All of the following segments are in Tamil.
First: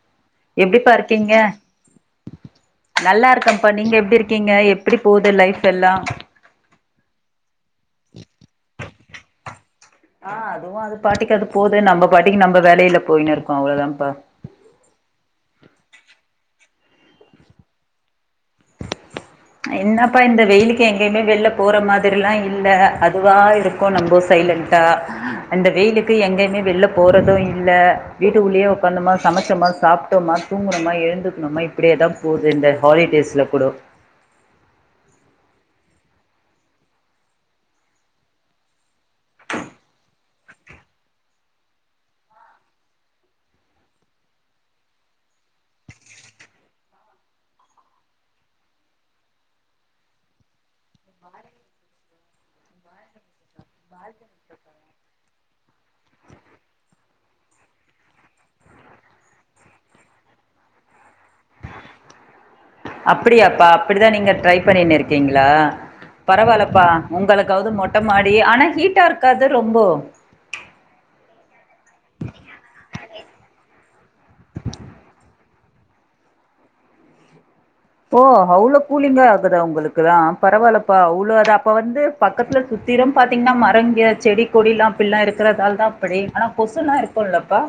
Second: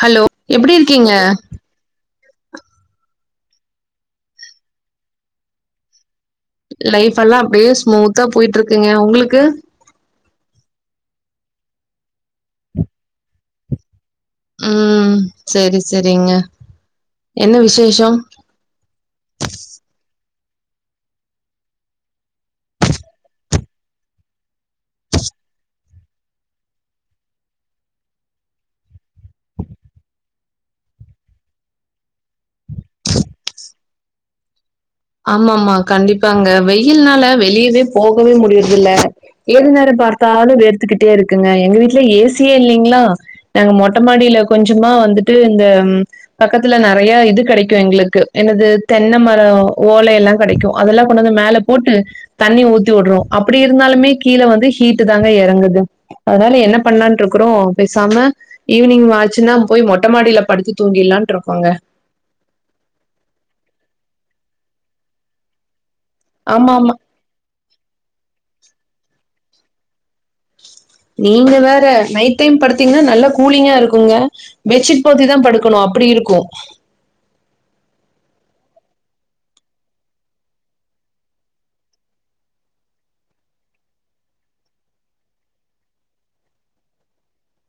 ஹலோ எப்டி எப்டிபா இருக்கீங்க நல்லாருக்கப்பா நீங்க எப்டி இருக்கீங்க எப்டி போது லைஃப் எல்லா லைஃப் எல்லா அப்டியே ஸ்மூத்தா போயிட்ருக்குங்க உங்குளுக்கு ஆ அதுவு அது பாட்டிக்கு அது போது நம்ம பாட்டிக்கு நம்ம வேலைல போயின்னு இருக்கோ அவ்ளோதாப்ப ம் செரி செரிங்க என்ன விசேஷோ என்னப்பா இந்த வெயிலுக்கு எங்கேயுமே வெள்ல போற மாதிரி எல்லா இல்ல அதுவா இருக் நம்போ சைலன்டா அந்த வெயிலுக்கு எங்கயுமே வெள்ல போறது இல்ல வீட்டுக்குல்லையே உக்காந்தோமா சமச்சோமா சாப்ட்டோமா தூங்குணுமா எழுந்துக்ணுமா இப்டியேதா போது இந்த ஹாலிடேஸ்ல கூடோ ஆமா ஆமா கண்டிப்பாங்க வெயில்னால வெளியவே போகவே முடியற்தில்ல ஏது நேரோ பாத்தாலு வேத்துக்குட்டே இருக்குங்க எங்க வீட்ல ஏசியே இல்லைங்ளா நாங்க மொட்ட மாடில கொஞ்சமா வந்துட்டு இந்த பக்கத்துல நறையா இது கெடைக்கு எங்குளுக்கு என்னது தென்ன மரோ ஓலைலா கடைக்கு அதுலா கொண்டுவந்து மேல போட்டு தண்ணி உத்திவுட்ருவோ அப்டி இருந்தாலுமே கீழ வந்து ஹீட்டு தாங்க எறங்குது அதனால என்ன பண்லான்ட்ருக்கறோ பேசாம ஈவினிங் ஆச்சுனா போய் மொட்டமாடில படுத்து தூங்கிலான்ட்ருக்கோங்க அப்டியாப்பா அப்டிதா நீங்க ட்ரை பண்ணின் இருக்கீங்ளா பரவால்லப்பா ஆமாமா. உங்களுக்காவ்து மொட்ட மாடி ஆனா ஹீட்டாருக்காது ரொம்போ நீங்க வேற நைட் டைம் படுத்தீங்னா நல்லா கூலிங்கா இருக்குங்க பெட்சீட் போத்திதா படுக்கணு அப்டி இருக்கு ஓ அவ்ளோ கூலிங்கா ஆகுதா உங்குளுக்குல்லா பரவால்லப்பா அவ்ளோ அது அப்போ வந்து பக்கத்துல சுத்திரும் பாத்தீங்னா மரங்கெ செடி கொடிலா அப்பிட்லா இருக்கிறதால் தா அப்டி ஆனா கொசுனா இருக் குல்லப்பா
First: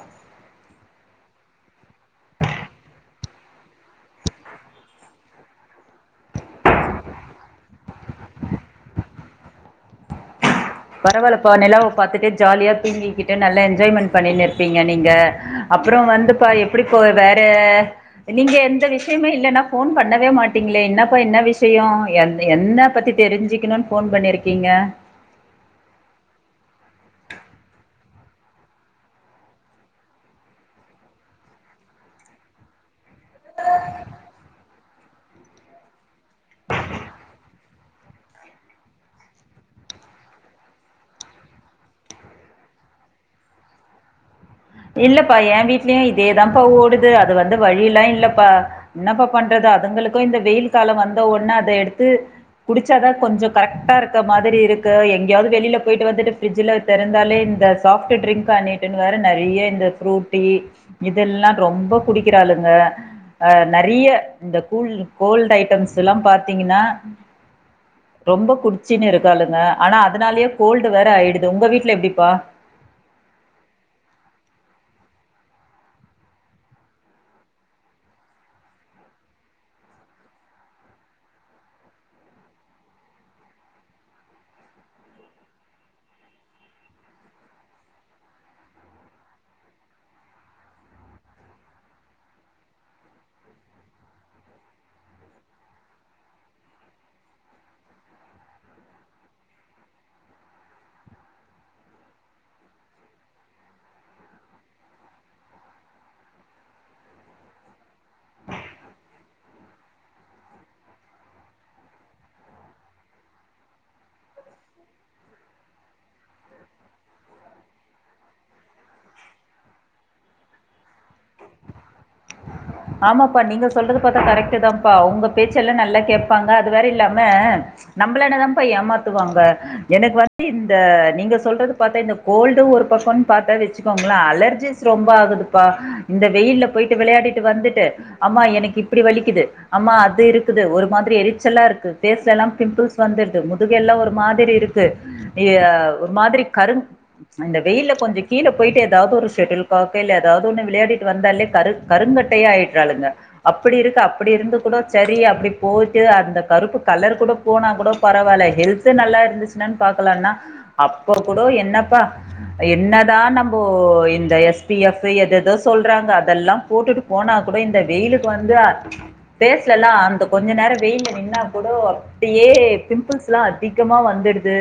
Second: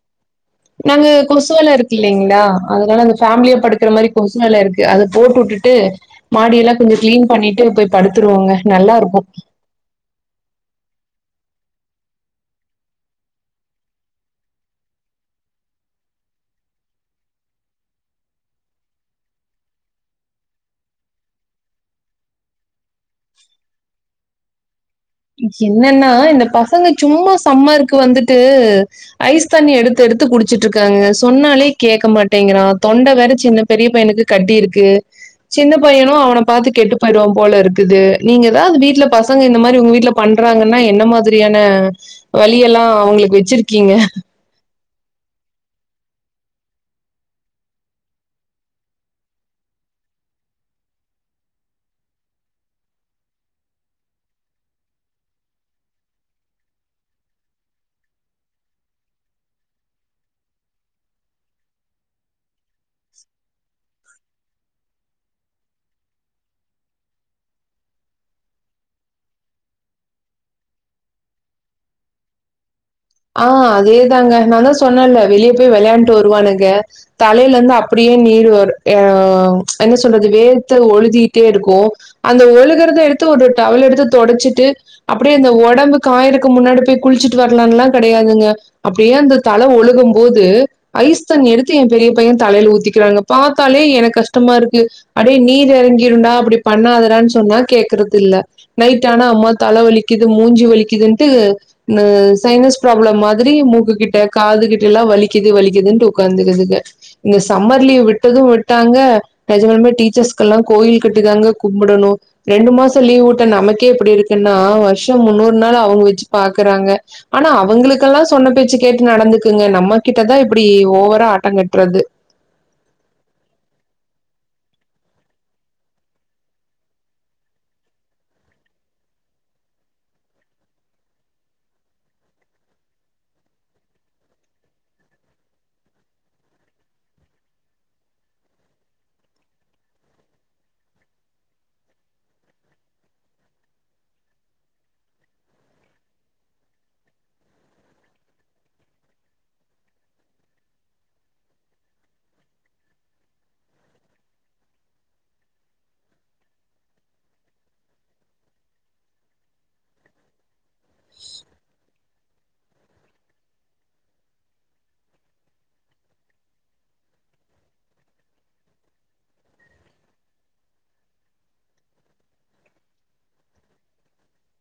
நாங்க கொசு வல இருக்கு இல்லைங்ளா அதனால அந்த ஃபேம்லியா படுக்கிற மாரி கொசு வல இருக்கு அத போட்டுட்டுட்டு மாடிலா கொஞ்ச கிளீன் பண்ணிட்டு போய் படுத்துருவோங்க நல்லா இருக்கு பரவால்லப்பா நிலாவ பாத்துட்டே ஜாலியா தூங்கிக்கிட்டு நல்லா என்ஜாய்மண்ட் பண்ணினு இருப்பீங்க நீங்க அப்றோ வந்துப்பா எப்டி போது வேற நீங்க எந்த விஷ்யமே இல்லனா ஃபோன் பண்ணவே மாட்டீங்ளே என்னப்பா என்ன விஷய எந் என்ன பத்தி தெரிஞ்சுக்குன்னு ஃபோன் பண்ணிருக்கீங்க என்னனா இந்த பசங்க சும்மா சம்மருக்கு வந்துட்டு ஐஸ் தண்ணி எடுத்து எடுத்து குடிச்சுட்டு இருக்காங்க சொன்னாலே கேக்க மாட்டேங்கிறா தொண்ட வேற சின்ன பெரிய பையனுக்கு கட்டி இருக்கு சின்ன பையனு அவன பாத்து கெட்டு போயிடுவா போல இருக்குது நீங்க எதாவ்து வீட்ல பசங்க இந்த மாரி உங்க வீட் ல பண்றாங்கனா என்ன மாதிரியான வழியெல்லா அவ்ங்களுக்கு வச்சிருக்கீங்க இல்லப்பா எ வீட்லயு இதேதாப்பா ஓடுது அது வந்து வழியெல்லா இல்லப்பா என்னப்பா பண்றது அதுங்களுக்கு இந்த வெயில் கால வந்த ஒட்ன அத எடுத்து குடிச்சாதா கொஞ்ச கரெக்டா இருக்க மாதிரி இருக்கு எங்கயாவ்து வெளில போயிட்டு வந்துட்டு ஃப்ரிட்ஜுல தெறந்தாலே இந்த சாஃப்ட்டு ட்ரிங்க்கானீட்டுனு வேற நெறை றைய இந்த ஃப்ரூட்டி இதெல்லா ரொம்ப குடிக்கிறாளுங்க அ நெறைய இந்த கூல் கோல்டு் ஐட்டம்ஸெல்லாம் பாத்தீங்கனா ரொம்ப குடிச்சின்னு இருக்காளுங்க ஆனா அதுனாலயே கோல்டு வேற ஆயிடுது உங்க வீட்ல எப்டிப்பா ஆ அதேதாங்க நாந்தா சொன்னல்ல வெளிய போயி வெளையாண்ட்டு வருவானுங்க தலைல இருந்து அப்டியே நீரு வரு அ என்ன சொல்றது வேர்த்து ஒழுதீட்டே இருக்கு அந்த ஒழுகிறத எடுத்து ஒரு டவல் எடுத்து தொடச்சிட்டு அப்டியே அந்த ஒடம்பு காயறக்கு முன்னாடி போயி குளிச்சுட்டு வர்லான்னுலா கெடையாதுங்க அப்டியே அந்த தல ஒழுகும் போது ஐஸ் தண்ணி எடுத்து எ பெரிய பைய தலைல ஊத்திக்கிறாங்க பாத்தாலே எனக்கு கஷ்டமா இருக்கு அடே நீர் எறங்கிருன்டா அப்டி பண்ணாதடான் சொன்னா கேக்குறதில்ல நைட் ஆனா அம்மா தல வலிக்குது மூஞ்சி வலிக்குதுன்ட்டு இந்த சைனஸ் ப்ராப்ளம் மாதிரி மூக்கு கிட்ட காது கிட்டலா வலிக்குது வலிக்குதுன்ட்டு ஒக்காந்துருதுங்க இந்த சம்மர் லீவு விட்டது விட்டாங்க நெஜமாலுமே டீச்சர்ஸ்க்கெல்லா கோயில் கட்டி தாங்க கும்புடணு ரெண்டு மாச லீவு விட்ட நமக்கே இப்டி இருக்குன்னா வர்ஷ முன்னூறு நாளு அவ்ங்க வச்சு பாக்குறாங்க ஆனா அவ்ங்களுக்கெல்லா சொன்ன பேச்சு கேட்டு நடந்துக்குங்க நம்ம கிட்டதா இப்டி ஓவரா ஆட்டங்கட்றது ஆமாப்பா நீங்க சொல்றது பாத்தா கரெக்ட்டு தாம்ப்பா அவ்ங்க பேச்செல்லா நல்லா கேப்பாங்க அது வேற இல்லாம நம்பளனாதாம்ப்பா ஏமாத்துவாங்க எனக்கு வந்து இந்த நீங்க சொல்றது பாத்தா இந்த கோல்டு ஒரு பக்கம்னு பாத்தா வச்சுக்கோங்களே அலர்ஜிஸ் ஸ் ரொம்ப ஆகுதுப்பா இந்த வெயில்ல போயிட்டு வெளையாடிட்டு வந்துட்டு அம்மா எனக்கு இப்டி வலிக்குது அம்மா அது இருக்குது ஒரு மாதிரி எரிச்சல்லா இருக்கு ஃபேஸ்லலா பிம்பிள்ஸ் வந்துருது முதுகெல்லா ஒரு மாதிரி இருக்கு எ ஒரு மாதிரி கருங் இந்த வெயில்ல கொஞ்ச கீழ போயிட்டு எதாவ்து ஒரு ஷெட்டில் காக் இல்ல எதாவ்து ஒன்னு விளையாடிட்டு வந்தாலே கரு கருங்கட் டையா ஆயிட்றாளுங்க அப்டியிருக்கு அப்டி இருந்து கூட செரி அப்டி போயிட்டு அந்த கருப்பு கலர் கூட போனா கூட பரவால்ல ஹெல்த்து நல்லா இருந்துச்சுனான் பாக்கலானா அப்ப கூட என்னப்பா என்னதா நம்போ இந்த எஸ் பி எஃப்ஃபு எதெதோ சொல்றாங்க அதெல்லா போட்டுட்டு போனா கூட இந்த வெயிலுக்கு வந்து ஃபேஸ்லலா அந்த கொஞ்ச நேரோ வெயில்ல நின்னா கூடோ அப்டியே பிம்பிள்ஸ்லா அதிகமா வந்துட்து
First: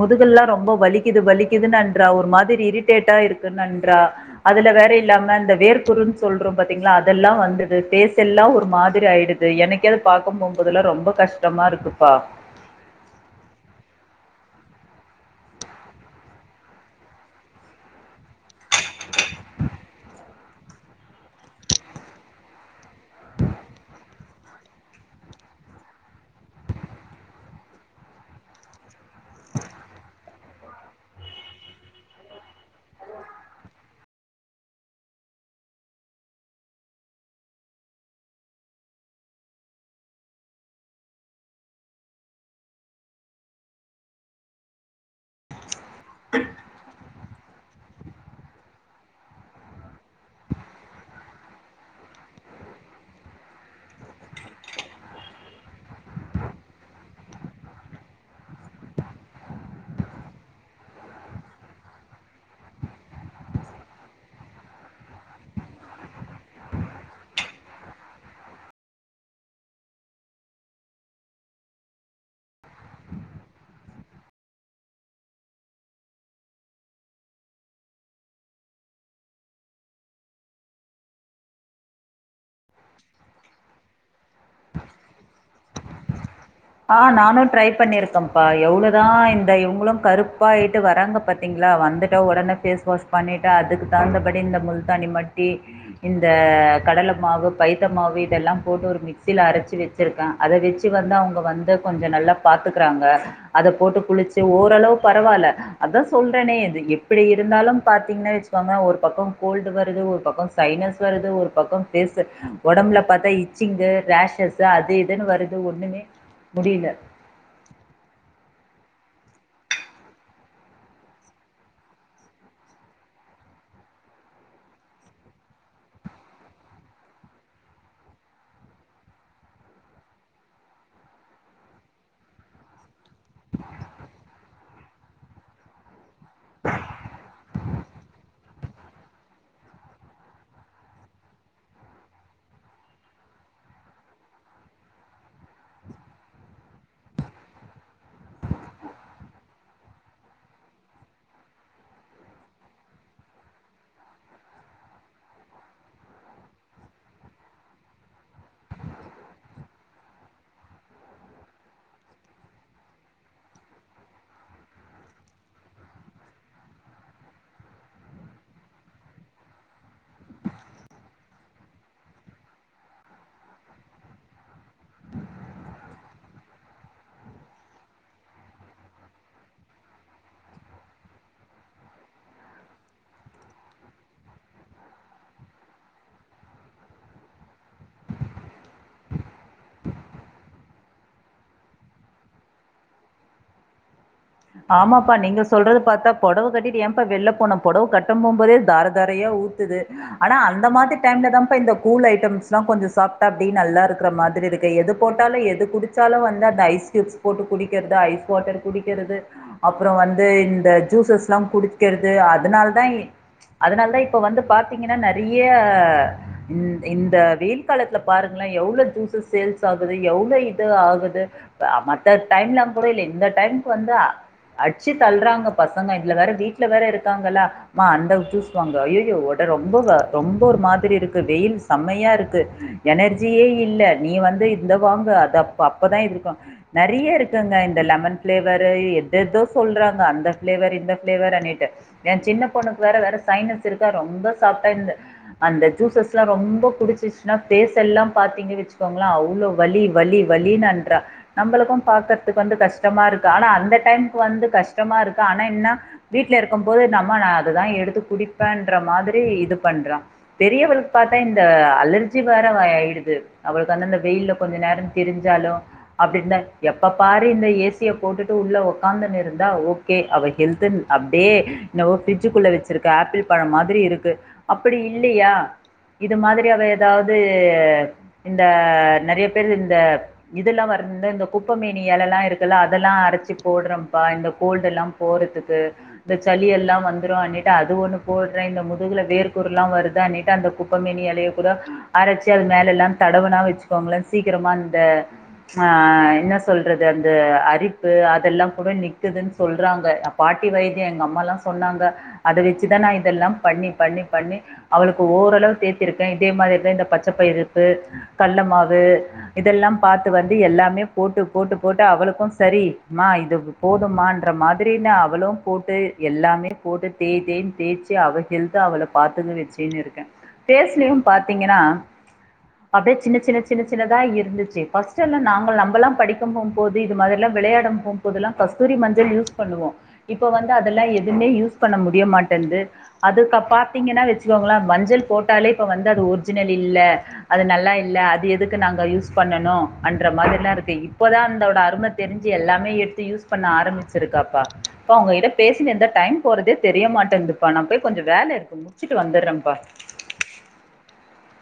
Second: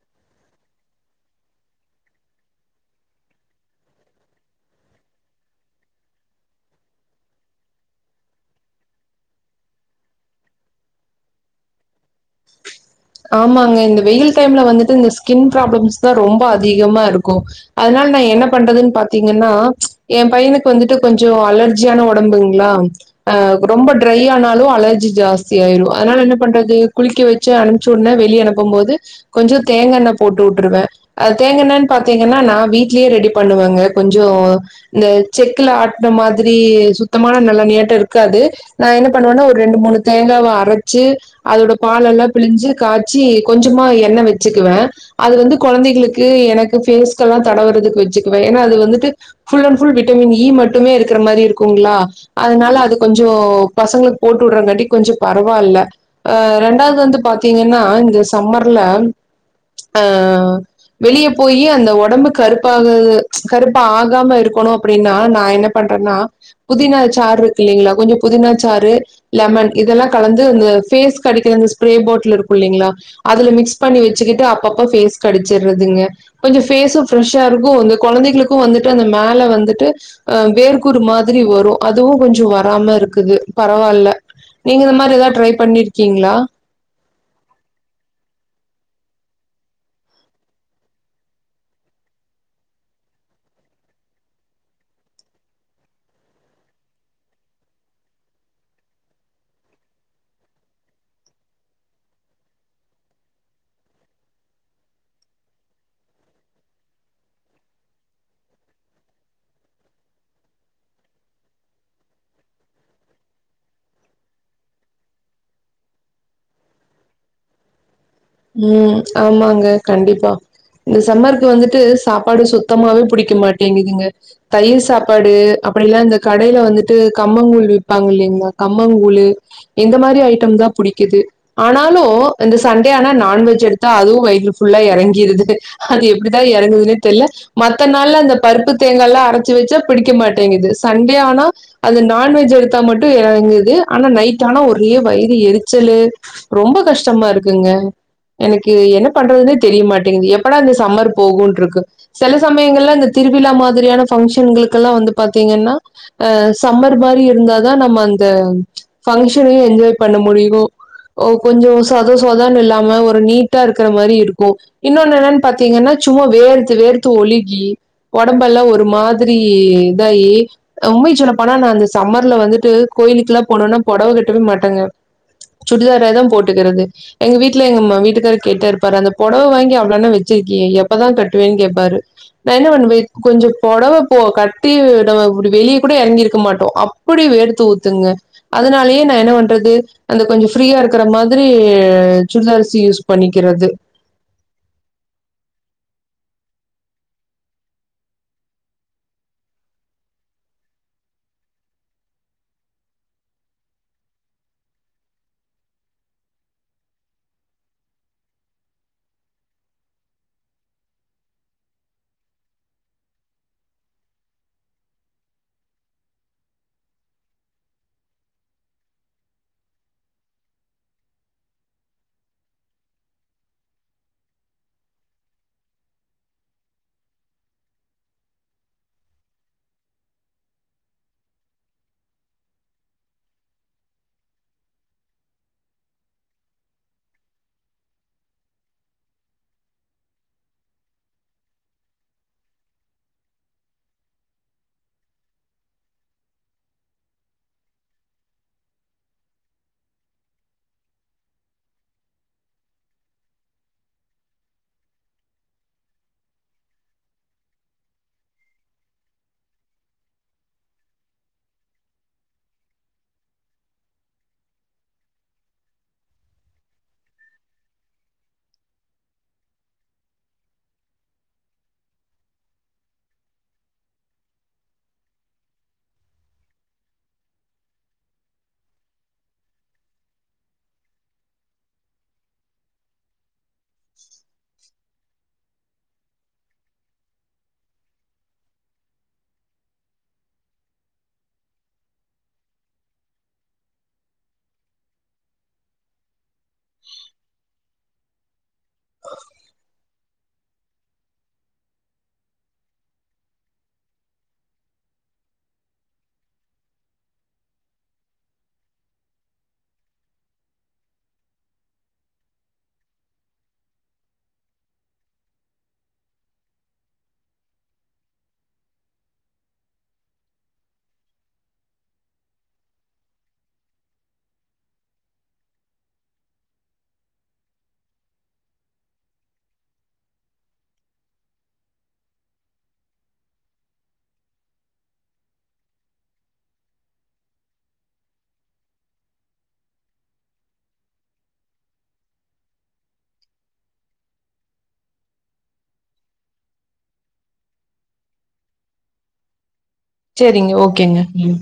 முதுகெல்லா ரொம்ப வலிக்குது வலிக்குதுன்னன்றா ஒரு மாதிரி இரிட்டேட்டா இருக்குன்னன்றா அதுல வேற இல்லாம இந்த வேர்க்குருன் சொல்றோ பாத் தீங்ளா அதெல்லா வந்தது ஃபேஸ் எல்லா ஒரு மாதிரி ஆய்டுது எனக்கே அது பாக்க போம்போதெல்லா ரொம்ப கஷ் டம்மாருக்குப்பா ஆமாங்க இந்த வெயில் டைம்ல வந்துட்டு இந்த ஸ்கின் ப்ராப்ளம்ஸ்தா ரொம்ப அதிகமாருக்கு அதனால நா என்ன பண்றதுன் பாத்தீங்கன்னா எ பையனுக்கு வந்துட்டு கொஞ்சோ அலர்ஜியான ஒடம்புங்ளா ஆ ரொம்ப ட்ரை ஆனாலு அலர்ஜி ஜாஸ்தி ஆயிரு அதனால என்ன பண்றது குளிக்க வெச்சு அம் ச்சுட்ன வெளிய அனுப்பம்போது கொஞ்சோ தேங்கா எண்ண போட்டு வுட்ருவே அ தேங்கா எண்ணன் பாத்தீங்கன்னா நா வீட்லயே ரெடி பண்ணுவேங்க கொஞ்சோ இந்த செக்குல ஆட்ன மாதிரி சுத்தமான நல்லெண்ணயாட்டோ இருக்காது நா என்ன பண்ணுவேன்னா ஒரு ரெண்டு மூணு தேங்காவ அரச்சு அதோட பால் எல்லா பிழிஞ்சு காச்சி கொஞ்சமா எண்ண வச்சுக்குவே அதுலந்து கொழந்தைகளுக்கு என க்கு ஃபேஸ்கெல்லா தடவுறதுக்கு வச்சுக்குவே ஏனா அது வந்துட்டு full and full vitamin E மட்டுமே இருக்கற மாரி இருக்குங்ளா அதனால அது கொஞ்சோ பசங்களுக்கு போட்டு வுட்றங்காட்டி கொஞ்சொ பரவால்ல ஆ ரெண்டாவது வந்து பாத்தீங்கன்னா இந்த சம்மர்ல ஆ வெளிய போயி அந்த ஒடம்பு கருப்பாக கருப்பு ஆகாம இருக்கணு அப்டின்னா நா என்ன பண்றேன்னா புதினா சாறு இருக்கு இல்லைங்ளா கொஞ்சோ புதினா சாறு லெமன் இதெல்லா கலந்து அந்த ஃபேஸ்க்கு அடிக்கிற அந்த ஸ்ப்ரே பாட் லு இருக்கு இல்லைங்களா அதுல மிக்ஸ் பண்ணி வெச்சுக்கிட்டு அப்பப்ப ஃபேஸ்க்கு அடிச்சுறதுங்க கொஞ்சோ ஃபேஸு ஃப்ரெஷ்ஷாருக்கு இங்க கொழந்தைகளுக்கு வந்துட்டு அந்த மேல வந்துட்டு ஆ வேர்க்குரு மாதிரி வரு அதுவு கொஞ்சோ வராம இருக்குது பரவால்ல நீங்க அந்த மாரி எதாது ட்ரை பண்ணியிருக்கீங்களா ஆ நானு ட்ரை பண்ணியிருக்கேப்பா எவ்ளோ தா இந்த இவுங்களு கருப்பாய்ட்டு வராங்க பாத்தீங்களா வந்துட்டோ ஒடனே ஃபேஸ் வாஷ் பண்ணிட்டு அதுக்கு தகுந்தபடி இந்த முல்தானி மட்டி இந்த கடல மாவு பைத்த மாவு இதெல்லா போட்டு ஒரு மி க்ஸில அரச்சு வச்சிருக்கே அத வெச்சு வந்து அவுங்க வந்து கொஞ்சோ நல்லா பாத்துக்குறாங்க அத போட்டு குளுச்சு ஓரளவு பரவால்ல அதா சொல்றேனே இது எப்டி இருந்தாலு பாத்தீங்கன்னா வச்சுக்கோங்க ஒரு பக்கோ கோல்டு வருது ஒரு பக்கோ சைனஸ் வருது ஒரு பக்கோ ஃபேஸு ஒடம்புல பாத்தா இச்சிங்கு ரேஷஸ் அது இதுன் வருது ஒண்ணுமே முடில ம் ஆமாங்க கண்டிப்பா இந்த சம்மருக்கு வந்துட்டு சாப்பாடு சுத்தமாவே புடிக்க மாட்டேங்கிதுங்க தயிர் சாப்பாடு அப்டி இல்லனா இந்த கடைல வந்துட்டு கம்மங்கூழ் விப்பாங்க இல்லைங்ளா கம்மங்கூழு இந்த மாரி ஐட்டம் தா புடிக்குது ஆனாலு இந்த சண்டே ஆனா நான்வெஜ் எடுத்தா அதுவு வயிறு ஃபுல்லா எறங்கிருது அது எ ப்டிதா எறங்குதுன்னே தெர்ல மத்த நாள்ல அந்த பருப்பு தேங்காலா அரச்சு வச்சா பிடிக்க மாட்டேங்கிது சண்டே ஆனா அந்த நான்வெஜ் எடுத்தா மட்டு எறங்குது ஆனா நைட்டானா ஒரே வயிறு எரிச்சலு ரொம்ப கஷ்டமாருக்குங்க எனக்கு என்ன பண்றதுன்னே தெரியமாட்டேங்கிது எப்படா இந்த சம்மர் போகுன்ருக்கு சில சமயங்கள்ல இந்த திருவிழா மாதிரியான பஃங்க்ஷன்களுக்கெல்லாம் வந்து பாத்தீங்கன்னா அ சம்மர் மாதிரி இருந்தாதா நம்ம அந்த பங்க்ஷனையு என்ஜாய் பண்ண முடியு ஓ கொஞ்சோ சொத சொதன்னு இல்லாம ஒரு ‌ நீட்டாருக்ற மாரி இருக்கு இன்னொன்னு என்னன் பாத்தீங்கன்னா சும்மா வேர்த்து வேர்த்து ஒழுகி ஒடம்ப எல்லா ஒரு மாதிரி இதாயி உம்மய் சொல்லப்பனா நா இந்த சம்மர்ல வந்துட்டு கோயிலுக்கு எல்லா போனுனா பொடவ கட்டவே மாட்டங்க சுடிதாரே தா போட்டுக்கறது எங்க வீட்ல எங்கம்மா வீட் வீட்டுகார் கேட்டாரு பாரு அந்த பொடவ வாங்கி அவ்ளனா வச்சிருக்கியே எப்பதா கட்டுவேன் கேப்பாரு நா என்ன பண்ணுவே கொஞ்சோ பொடவ பொ கட்டி விடுவ இப்படி வெளிய கூட இறங்கிருக்க மாட்டோ அப்டி வேர்த்து ஊத்துங்க அதனாலயே நா என்ன பண்றது அந்த கொஞ்ச ஃப்ரீயா இருக்கற மாதிரி சுடிதார்ஸ் யூஸ் பண்ணிக்கிறது ஆமாப்பா நீங்க சொல்றது பாத்தா பொடவ கட்டிட்டு ஏன்பா வெல்ல போனம் பொடவ கட்டும் போம்போதே தார தாரையா ஊத் த்துது ஆனா அந்த மாதிரி டைம்ல தா பா இந்த கூல் ஐட்டம்ஸ்லா கொஞ்ச சாப்டா அப்டி நல்லா இருக்கற மாதிரி இருக் எது போட்டாலு எது குடிச்சாலு வந்து அது அந்த ஐஸ் கியூப்ஸ் போட்டு குடிக்கிறது ஐஸ் வாட்டர் குடிக்கிறது அப்புற வந்து இந்த ஜூசஸ் எல்லா குடிக்கிறது அதனால தா அதனால தா இப்ப வந்து பாத்தீங்கன்னா நெறய இந்த இந்த வெயில் காலத்துல பாருங்கள எவ்ளோ ஜூஸ் சேல்ஸ் ஆகுது எவ்ளோ இது ஆகுது மத்த டைம்லா கூட இல்ல இந்த டைமுக்கு வந்தா அச்சு தல்றாங்க பசங்க இதுல வேற வீட்ல வேற இருக்காங்களா மா அந்த ஜூஸ் வாங்க ஐயையோ உட ரொம்ப ரொம்ப ஒரு மாதிரி இருக்கு வெயில் செம்மையா இருக்கு எனர்ஜியே இல்ல நீ வந்து இந்த வாங்கு அத அப்பதா இருக்கு நெறைய இருக்குங்க இந்த லெமன் ஃபிளேவரு எதோ சொல்றாங்க அந்த ஃப்ளேவர் இந்த ஃப்ளேவர் அண்ணிட்டு எ சின்ன பொண்ணுக்கு வேற வேற சைனஸ் இருக்கா ரொம்ப சாப்டா இந்த அந்த ஜூசஸ் எல்லா ரொம்ப குடிச்சிச்சுனா பேஸ் எல்லா பாத்தீங்க வச்சுக்கோங்கள அவ்ளோ வலி வலி வலினன்றா நம்பளுக்கு பாக்கறதுக்கு வந்து கஷ்டமா இருக்கு ஆனா அந்த டைம் வந்து கஷ்டமா இருக்கு ஆனா என்ன வீட்ல இருக்கும் போது நம்ம நா அதுதா எடுத்து குடிப்பேன்ற மாதிரி இது பண்றா பெரியவளுக்கு பாத்தா இந்த அலர்ஜி வேற ஆயிடுது அவளுக்கு வந்து அந்த வெயில்ல கொஞ்சம் நேரோ திரிஞ்சாலு அப்டிந்த எப்ப பாரு இந்த ஏசிய போட்டுட்டு உள்ள ஒக் உட்காந்தனு இருந்தா ஓகே அவ ஹெல்துன் அப்டியே இன்னவோ ஃப்ரிட்ஜுக்குள்ள வச்சுருக்க ஆப்பிள் பழம் மாதிரி இருக்கு அப்படி இல்லையா இது மாதிரி அவ ஏதாவது இந்த நெறைய பேரு இந்த இதுலா வருது இந்த குப்பைமேனி எழலா இருக்குல்ல அதெல்லா அரச்சு போடுறம்பா இந்த கோல்டுலா போறதுக்கு இந்த சளி எல்லா வந்துரு அனிட்டு அது ஒண்ணு போடுறே இந்த முதுகுல வேர்கூறு எல்லா வருது அனிட்டு அந்த குப் குப்பமேனி எலைய கூட அரச்சி அது மேல எல்லா தடவனா வச்சுக்கோங்களே சீக்கிரமா இந்த ஆ என்ன சொல்றது அந்த அரிப்பு அதெல்லா கூட நிக்குதுன் சொல்றாங்க பாட்டி வைத்திய எங்க அம்மால்லா சொன்னாங்க அத வச்சுதா இதெல்லா பண்ணி பண்ணி பண்ணி அவளுக்கு ஓரளவு தேத்திருக்கே இதே மாதிரி தா இந்த பச்ச பயிருப்பு கல்ல மாவு இதெல்லா பாத்து வந்து எல்லாமே போட்டு போட்டு போட்டு அவளுக்கு சரி மா இது போதுமான்ற மாதிரி னா அவளு போட்டு எல்லாமே போட்டுட் தேய் தேய்ன்னு தேய்ச்சு அவ ஹெல்த்த அவள பாத்துக்க வச்சுன்னு இருக்கே ஃபேஸ்லையு பாத்தீங்கனா அப்டியே சின்ன சின்ன சின்னதா இருந்துச்சு ஃபர்ஸ்ட் எல்லா நாங்க நம்மல்லா படிக்க போ போது இது மாதிரில்லா விளையாட போம்போதுல்லா கஸ்தூரி மஞ்சள் யூஸ் பண்ணுவோ இப்ப வந்து அதெல்லா எதுமே யூஸ் பண்ண முடியமாட்டேந்து அதுக்க பாத்தீங்கன்னா வச்சுககோங்களே மஞ்சள் போட்டாலே இப்ப வந்து அது ஒரிஜினல் இல்ல அது நல்லா இல்ல அது எதுக்கு நாங்க யூஸ் பண்ணணு அன்ற மாதிரில்லா இருக்கு இப்பதா அதோட அரும தெரிஞ்சி எல்லாம் எடுத்து யூஸ் பண்ண ஆரம்பிச்சிருக்காப்பா பா உங்ககிட்ட பேசினு இருந்தா டைம் போறதே தெரிய மாட்டன்து பா நா போய் கொஞ்ச வேல இருக்கு முடிச்சுட்டு வந்துறம்ப்பா சரிங்க ஓகேங்க ம்